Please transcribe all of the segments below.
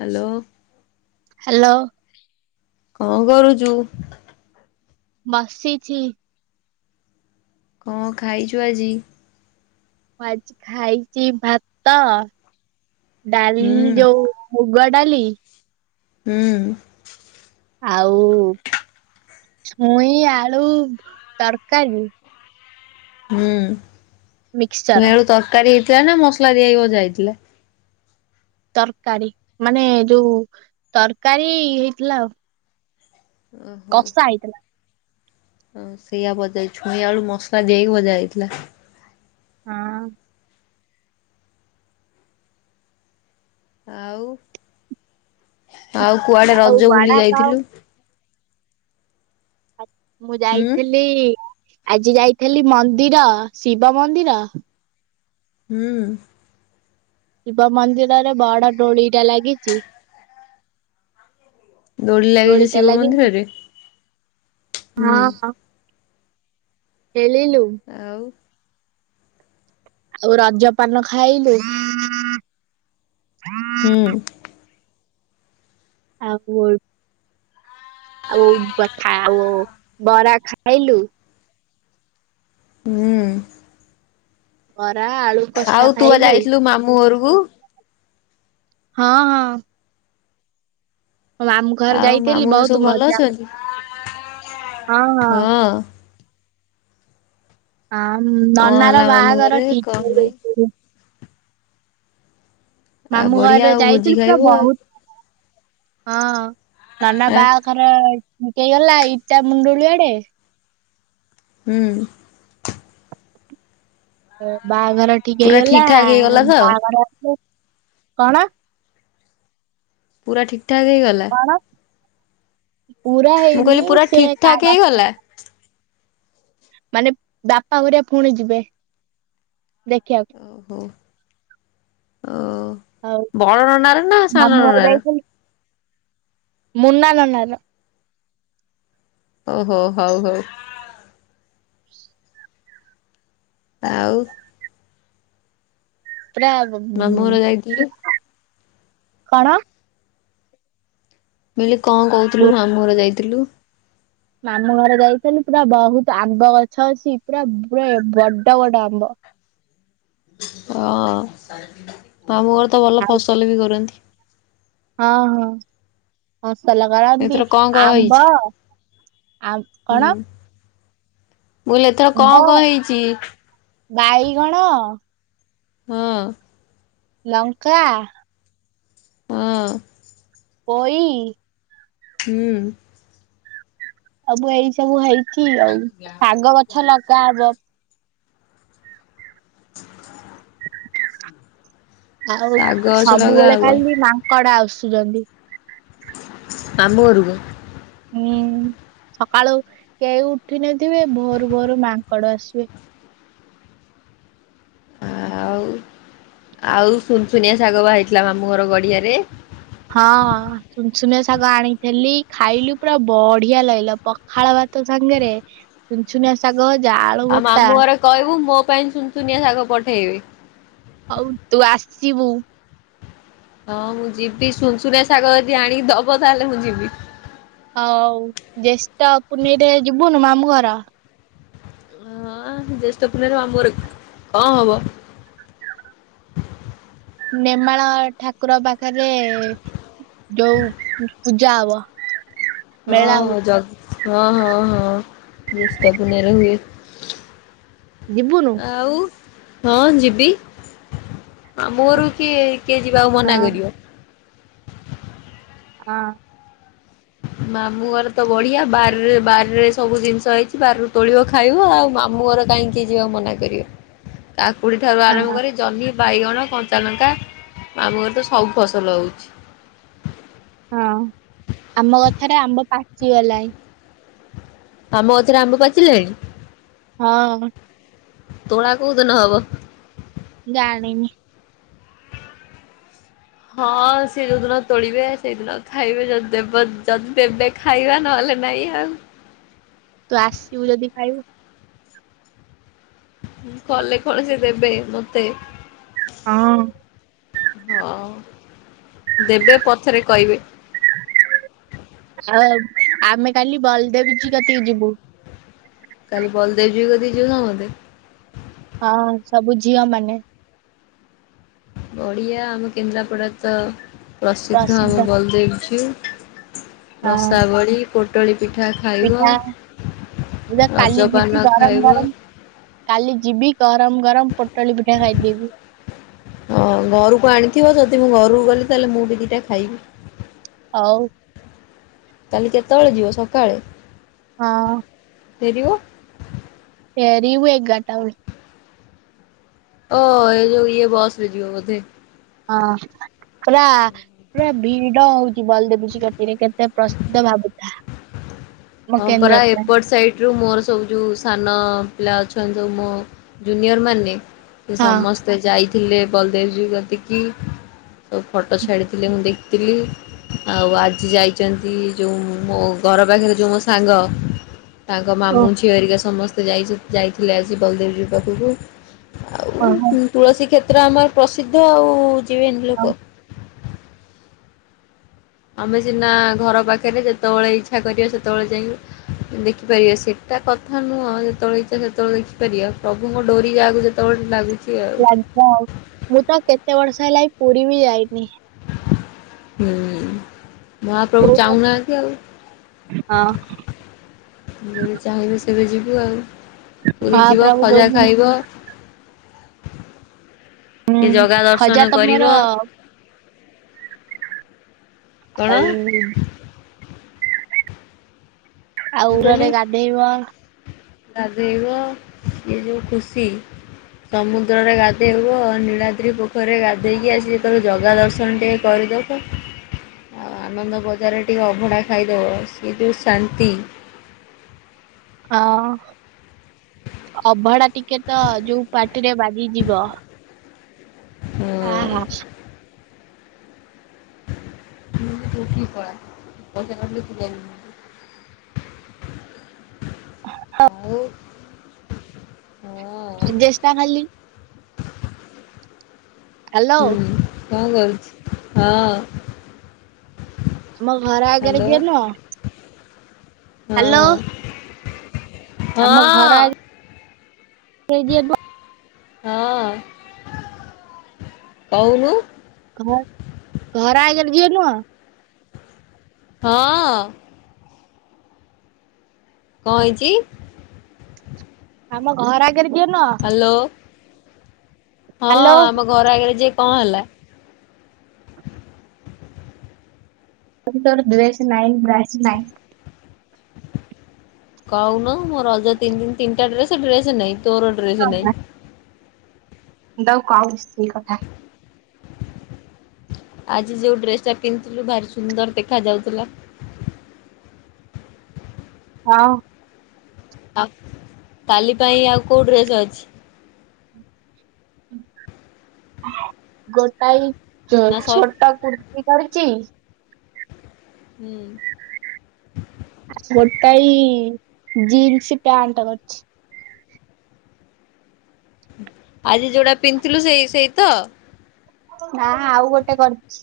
Hello. Hello. କଣ କରୁଚୁ? ବସିଛି। କଣ ଖାଇଚୁ ଆଜି? ମୁଁ ଆଜି ଖାଇଛି ଭାତ ଡାଲି ହୁଁ ଯୋଉ ମୁଗ ଡାଲି ହୁଁ। ଆଉ ଛୁଇଁ ଆଳୁ ତରକାରୀ। ହୁଁ ଛୁଇଁ ମିକ୍ସଚର ଆଳୁ ତରକାରୀ ହେଇଥିଲା ନା ମସଲା ଦିଆହୋଇକି ଭଜା ହେଇଥିଲା। ତରକାରୀ ମାନେ ଯୋଉ ତରକାରୀ ହେଇଥିଲା ଆଉ। ଓହୋ। କଷା ହେଇଥିଲା ହ ସେଇଆା ବୋଧେ ଛୁଇଁ ଆଳୁ ମସଲା ଦେଇକି ବଜା ହେଇଥିଲା। ହଁ। ଆଉ ଆଉ କୁଆଡ଼େ ଆଉ ରଜ ବୁଲି ବଡା ପାଉ ଯାଇଥିଲୁ। ମୁଁ ହୁଁ ଯାଇଥିଲି ଆଜି ଯାଇ ଲି ମନ୍ଦିର ଶିବ ମନ୍ଦିର ହୁଁ। ଶିବ ମନ୍ଦିରରେ ବଡ଼ ଦୋଳିଟା ଲାଗିଚି। ଦୋଳି ଲାଗିଚି ଶିବ ମନ୍ଦିରରେ। ହଁ ହୁଁ ହ ଖେଳିଲୁ। ଆଉ ଆଉ ରଜପାନ ଖାଇଲୁ। ହୁଁ। ଆଉ ଆଉ ବଥା ଆଉ ବରା ଖାଇଲୁ। ହୁଁ। ବରା ଆଳୁ କଷା ଆଉ ତୁ ପା ଖାଇଲୁ। ଯାଇଥିଲୁ ମାମୁଁ ଘରକୁ। ହଁ। ମୋ ମାମୁଁଘରେ ଆଉ ଯାଇଥିଲି ମାମୁଁ ଘରେ ବହୁତ ସବୁ ଭଲ ମଜା କଲି। ଅଛନ୍ତି? ହଁ ହଁ। ହଁ କଣ ହେଲା ନନାର ମାମୁଁ ବାହାଘର ଘରେ ଠିକ୍ କଣ ନାଇଁ? ହେଇଯାଇଚି ରେ। ଆଉ ମାମୁଁ ବଢିଆ ଘରେ ଆଉ ଭୋଜି ଯାଇଥିଲି ପୁରା ଖାଇବୁ ଆଉ ବହୁତ ହଁ ନନା ଆଁ ବାହାଘର ଠିକ୍ ହେଇଗଲା ଇଟା ମୁଣ୍ଡୁଳିଆଡ଼େ। ହୁଁ। ବାହାଘର ଠିକ ପୁରା ହେଇଗଲା ଠିକ୍ ଠାକ୍ ହେଇଗଲା ତ ବାହାଘର କଣ ପୁରା ଠିକ୍ ଠାକ୍ ହେଇଗଲା। କଣ ପୁରା ମୁଁ ହେଇନି କହିଲି ପୁରା ସେ ଠିକ୍ କ ଠାକ୍ ବା ହେଇଗଲା ମାନେ ବାପା ଘରିଆ ପୁଣି ଯିବେ ଦେଖିବାକୁ। ଓହୋ ଓ ଆଉ ବଡ ନନାର ନା ମାମୁଁ ସାନ ଘର ନନାର? ଯାଇଥିଲି ମୁନା ନନାର। ଓହୋ ହଉ ହଉ।। ଆଉ? ପୁରା ହ ମାମୁଁ ଘର ଯାଇଥିଲୁ କଣ? ମୁଁ କହିଥିଲି କଣ କହୁଥିଲୁ ମାମୁଁ ଘରକୁ ଯାଇଥିଲୁ। ମାମୁଁ ଘରେ ଯାଇଥିଲୁ ପୁରା ବହୁତ ଆମ୍ବ ଗଛ ଅଛି, ପୁରା ପୁରା ବଡ ବଡ ଆମ୍ବ। [inaudible] ହଁ ମାମୁଁ ଘର ତ ଭଲ ଫସଲ ବି କରନ୍ତି। ହଁ ହଁ। ଫସଲ କରନ୍ତି ଏଥର କଣ କଣ ଆମ୍ବ ହେଇଛି ଆମ୍ କଣ? ବୋଇଲେ ଏଥର କଣ ଆମ୍ବ କଣ ହେଇଚି? ବାଇଗଣ। ହଁ। ଲଙ୍କା। ହଁ। ପୋଇ। ହୁଁ। ଆବୁ ଏଇ ସବୁ ହେଇଚି ଆଉ ଶାଗ ଗଛ ଲଗା ହବ। [inaudible] ଆଉ ଶାଗ ଗଛ ସବୁବେଳେ ଲଗାହବ ଖାଲି ମାଙ୍କଡ ଆସୁ ଛନ୍ତି। ମାମୁଁ ଘରକୁ ହୁଁ ସକାଳୁ କେହି ଉଠ ନେଥିବେ ଭୋରୁ ଭୋରୁ ମାଙ୍କଡ ଆସିବେ। ଆଉ ଆଉ ସୁନସୁନିଆ ଶାଗ ବାହାରିଥିଲା ମାମୁଁ ଘର ଗଡିଆରେ? ହଁ ସୁନ ସୁନିଆ ଶାଗ ଆଣିଥିଲି ଖାଇଲୁ ପୁରା ବଢିଆ ଲାଗିଲା ପଖାଳ ଭା ଭାତ ସାଙ୍ଗରେ ସୁନ୍ ସୁନିଆ ଶାଗ ଭଜା। ଆଳୁ ଆଉ ଭର୍ତ୍ତା ମାମୁଁ ଘରେ କହିବୁ ମୋ ପାଇଁ ସୁନ୍ ସୁୁନିଆ ଶାଗ ପଠେଇବି। ହଉ ତୁ ଆସିବୁ। ହଁ ମୁଁ ଯିବି ସୁନ ସୁୁନିଆ ଶାଗ ଯଦି ଆଣିକି ଦବ ତାହେଲେ ମୁଁ ଯିବି। ହଉ ଜେଷ୍ଠ ପୁନେଇ ରେ ଯିବୁନି ମାମୁଁ ଘର? ହଁ ଜ୍ୟେଷ୍ଠ ପୁନେଇ ରେ ମାମୁଁ ଘରେ କଣ ହବ? [inaudible] ନେମାଳ ଠାକୁର ପାଖରେ ଯୋଉ ପୂଜା ହବ। ମେଳା ହୁଏ ହଁ ଯ ହଁ ହଁ ହଁ ଜେଷ୍ଠ ପୁନେଇରେ ହୁଏ। ଯିବୁନୁ? ଆଉ ହଁ ଯିବି ମାମୁଁ ଘରୁ କିଏ? କିଏ ଯିବାକୁ ମନା କରିବ? ହଁ। [inaudible] ମାମୁଁ ଘର ତ ବଢିଆ ବାରରେ ବାରରେ ସବୁ ଜିନିଷ ହେଇଚି ବାରି ରୁ ତୋଳିବ ଖାଇବ ଆଉ ମାମୁଁ ଘର କାଇକି ଯିବା ମନା କରିବ, କାକୁଡି ଠାରୁ ହଁ ଆରମ୍ଭ କରି ଜହ୍ନି ବାଇଗଣ, କଞ୍ଚାଲଙ୍କା ମାମୁଁ ଘର ତ ସବୁ ଫସଲ ହଉଚି। ହଁ ଆମ ଗଛରେ ଆମ୍ବ ପାଚି ଗଲାଣି। ଆମ ଗଛ ରେ ଆମ୍ବ ପାଚିଲାଣି? ହଁ। ତୋଳା କୋଉଦିନ ହବ? ଜାଣିନି। ହଁ ସି ଯୋଉଦିନ ତୋଳିବେ ସେଇଦିନ ଖାଇବେ ଯଦି ଦେବ ଯଦି ଦେବେ ଖାଇବା ନହେଲେ ନାଇ ଆଉ। ତୁ ଆସିବୁ ଯଦି ଖାଇବୁ? କଲେ କଣ ସେ ଦେବେ ମତେ? ହଁ। ହଁ। ଦେବେ ପଛରେ କହିବେ ଆଉ ଆମେ କାଲି ବଲଦେବ କତିକି ଯିବୁ। କାଲି ବଲଦେବଜୀ କଧି ଯାଉନା ମେ [inaudible] ହଁ ସବୁ ଝିଅ ମାନେ ବଡ଼ିଆ ଆମ କେନ୍ଦ୍ରାପଡ଼ା ତ ପ୍ରସିଦ୍ଧ ଆମ ବଲଦେବଝୁ ହଁ ରସାବଳି, ପୋଟଳ ପିଠା ଖାଇବ ପିଠା ମୁଁ କାଲି ରଜପାନ ଯିବି ଗରମ ଖାଇବ। ଗରମ କାଲି ଯିବି [inaudible] ଗରମ ଗରମ ପୋଟଳ ପିଠା ଖାଇଦେବି। ରହୁ଼ ଗଲି ତାହେଲେ ମୁଁ ବି ଦିଟା ଖାଇବି। ଆଉ କାଲି କେତେବେଳେ ଯିବ? ସକାଳେ। ହଁ। ଫେରିବ? ଫେରିବୁ ଏଗାର ଟା ବେଳକୁ [inaudible] ଓ ଏ ଯଉ ଇଏ ବସ ରେ ଯିବ ବୋଧେ। ହଁ। ପୁର ପୁରା ଭିଡ ହଉଛି ବଲଦେବୀ କତିରେ କେତେ ପ୍ରସିୁତ ଭାବୁଥା? ଆମ ହଁ ପରା କେନ୍ଦ୍ରାପଡା ଏପଟ ସାଇଟ ରୁ ମୋର। ସବୁ ଯେଉଁ ସାନ ପିଲା ଅଛନ୍ତି ସବୁ ମୋ ଜୁନିଅର ମାନେ ସେ ହଁ ସମସ୍ତେ ଯାଇଥିଲେ ବଲଦେବଜୀ କତିକି। ସେ ଫଟୋ ଛାଡ଼ିଥିଲି ମୁଁ ଦେଖିଥିଲି ଆଉ ଆଜି ଯାଇଛନ୍ତି ଯେଉଁ ମୋ? ଘର ପାଖରେ ଯେଉଁ ମୋ ସାଙ୍ଗ ତାଙ୍କ ଓ ମାମୁଁ ଝିଅ ହେରିକା ସମସ୍ତେ। ଯାଇଥିଲେ ଆଜି ବଲଦେବଜୀ ହଁ ପାଖକୁ ପତ୍ର ଆମର ପ୍ରସିଦ୍ଧ ଆଉ ଯିବେନି ହଁ ଲୋକ। ଆମେ ସିନା ଘର ପାଖରେ ଯେତେବେଳେ ଇଚ୍ଛା କରିବା ସେତେବେଳେ ଯାଇ ଦେଖିପାରିବା ସେଟା କଥା ନୁହଁ ଆଉ ଯେତେବେଳେ ଇଚ୍ଛା ସେତେବେଳେ ଦେଖିପାରିବା ପ୍ରଭୁଙ୍କ ଡୋରି ଯାକୁ ଯେତେବେଳେ ଲାଗୁଛି। ଆଉ। ଲାଗିବ ମୁଁ ତ କେତେ ବର୍ଷ ହେଲା ପୁରୀ ବି ଯାଇନି। ହୁଁ। ମହାପ୍ରଭୁ ହଁ ଚାହୁଁନାହାନ୍ତି ଆଉ! ଯେବେ ଚାହିଁବେ ସେବେ ଯିବୁ ଆଉ। ପୁରୀ ଯିବା ମହାପ୍ରଭୁ ଖଜା ଯୋଉଦିନ ଖାଇବ। ହୁଁ ଟିକେ ଜଗା ଖଜା ଦର୍ଶନ କରିବ ତମର କଣ ଆ [unintelligible] ଆଉ ଉରରେ ଗାଧେଇବ? ଗାଧୋଇବ ଇଏ ଯୋଉ ଖୁସି ସମୁଦ୍ରରେ। ରେ ଗା ହେବ ନୀଳା [inaudible] ସ୍ତ୍ରୀ ପୋଖରୀରେ ଗାଧୋଇକି ଆସିକୀ ଯେତେବେଳେ ଜଗା ଦର୍ଶନ ଟିକେ କରିଦେବ। ଆଉ ଆନନ୍ଦ ବଜାରରେ ଟିକେ ଅଭଢ଼ା ଖାଇଦେବ ସେ ଯେଉଁ ଶାନ୍ତି। [inaudible] ହଁ। ଅଭଡ଼ା ଟିକେ ତ ଯୋଉ ପାଟିରେ ଆହା ହଁ। ତୁ କି କର ପଇସା କାଟିଲ ତ ଯାଇ ନି ହଁ। ହଁ ଜଷ୍ଟା ଖାଲି ହ୍ୟାଲୋ। କଁ କରଛି ହଁ। ଆମ ଘର ଆଗରେ ହ୍ୟାଲୋ ଯିଏ ନୁହଁ, ହ୍ୟାଲୋ। ହଁ। ସେ ଯେ ତ ହଁ କହୁ ଘ ଘର ଆଗେରେ ଯିଏ ନୁହଁ ହଁ। କଣ ହେଇଚି? ଆମ ଘର ଆଗରେ ଯିଏ ନୁହଁ ହ୍ୟାଲୋ ହଁ ହ୍ୟାଲୋ ଆମ ଘର ଆଗରେ ଯିଏ କଣ ହେଲା? ତାର ଡ୍ରେସ୍ ନାଁଇ [unintelligible] କହୁନୁ ମୋ ରଜ ତିନି ଦ ତିନିଟା ଡ୍ରେସ ଡ୍ରେସ ନାହିଁ ତୋର ଡ୍ରେସ ନାହିଁ। ମୁଁ ତାକୁ କହୁଚି ଆଉ ସେଇ କଥା। [unintelligible] ଆଜି ଯେଉଁ ଡ୍ରେସଟା ପିନ୍ଧିଥିଲୁ ଭାରି ସୁନ୍ଦର ଦେଖାଯାଉଥିଲା। [unintelligible] ହଁ। ଆଉ କାଲି ପାଇଁ ଆଉ କୋଉ ଡ୍ରେସ୍ ଅଛି? ଗୋଟାଳି ନା ସରି ଛୋଟ କୁର୍ କି କରିଚି ହୁଁ ଗୋଟାଇ ଜିନ୍ସି ପ୍ୟାଣ୍ଟ ଅଛି ଆଜି ଯୋଉଟା ପିନ୍ଧଥିଲୁ ସେଇ ସେଇ ତ? ନା ଆଉ ଗୋଟେ କରିଛି।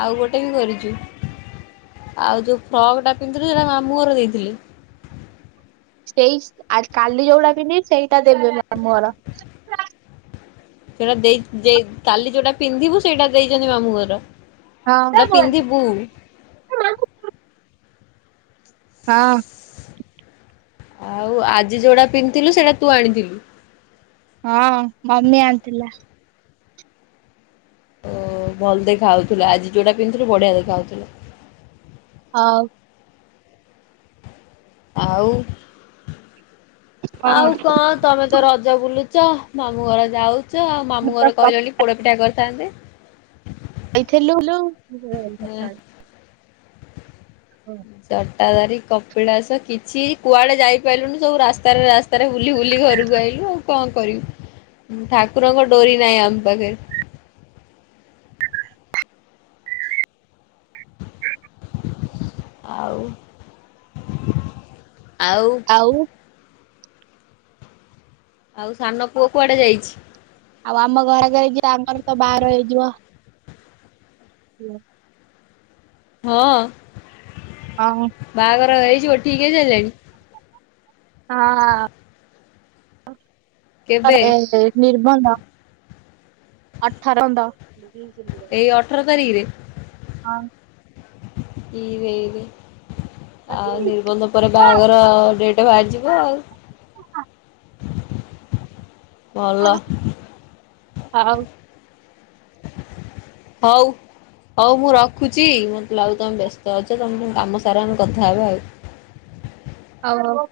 ଆଉ ଗୋଟେ ବି କରିଚୁ। ଆଉ ଯୋଉ ଫ୍ରକ୍ ଟା ପିନ୍ଧଥିଲୁ ସେଟା ମାମୁଁ ଘର ଦେଇଥିଲି? ସେଇ କାଲି ଯୋଉଡା ପିନ୍ଧିବି ସେଇଟା ଦେବେ ମାମୁଁ ଘର। ସେଟା ଦେ ଦେଇ ଦେଇ କାଲି ଯୋଉଟା ପିନ୍ଧିବୁ ସେଇଟା ଦେଇଛନ୍ତି ମାମୁଁ ଘର। ଯଉଟା ପିନ୍ଧିବୁ? ହଁ ହଁ। ଆଉ ଆଜି ଯୋଉଟା ପିନ୍ଧିଥିଲୁ ସେଇଟା ତୁ ଆଣିଥିଲୁ? ହଁ ମମି ଆଣିଥିଲା। ଓ ଭଲ ଦେଖାଉଥିଲା, ଆଜି ଯୋଉଟା ପିନ୍ଧୁଥିଲୁ ବଢିଆ ଦେଖାଉଥିଲା। ହଉ। ଆଉ ଆଉ କଣ ତମେ ତ ରଜ ବୁଲ ଚ ମାମୁଁ ଘର ଯାଉଛ, ଆଉ ମୁଁ ମାମୁଁ ତ ଘର କହିଲେ ବୋଲି ପୋଡ ପିଠା କରିଥାନ୍ତେ? ଖଇଥିେଲୁ ଲୁ ତାଡ କଟାଦାରି କପିଳାସ କିଛି କୁଆଡେ ଯାଇପାରିଲୁନି ସବୁ ରାସ୍ତାରେ ରାସ୍ତାରେ ବୁଲି ବୁଲି ଘରକୁ ଆଇଲୁ। ଆଉ କଣ କରିବି ଠାକୁରଙ୍କ ଡୋରି ନାହିଁ ଆମ ପାଖରେ। [unintelligible] ଆଉ ଆଉ। ଆଉ ସାନ ପୁଅ କୁଆଡେ ଯାଇଛି? ଆଉ ଆମ ଘରେ କହିଚି ଆମର ତ ବାର ହେଇଯିବ। [unintelligible] ହଁ ବାହାଘର ହେଇଯିବ ଠିକ ହେଇ ସାରିଲାଣି! ହଁ [unintelligible] କେବେ? ନିର୍ବନ୍ଧ। ଆଠର [unintelligible] ଏଇ ଅଠର ତାରିଖରେ‌! ହଁ। ଇରେ ଇରେ ଆଉ ନିର୍ବନ୍ଧ ପରେ ହଁ ବାହାଘର ଡେଟ୍ ବାଜିବ ଆଉ। ଭଲ। ଆଉ ହଉ। ହଉ ମୁଁ ରଖୁଛି ମତେ ଲାଗୁଚି ତମେ ବ୍ୟସ୍ତ ଅଛ ତମେ ତମ କାମ ସାରା ଆମେ କଥା ହବା ଆଉ। ହ ହଉ ହଉ।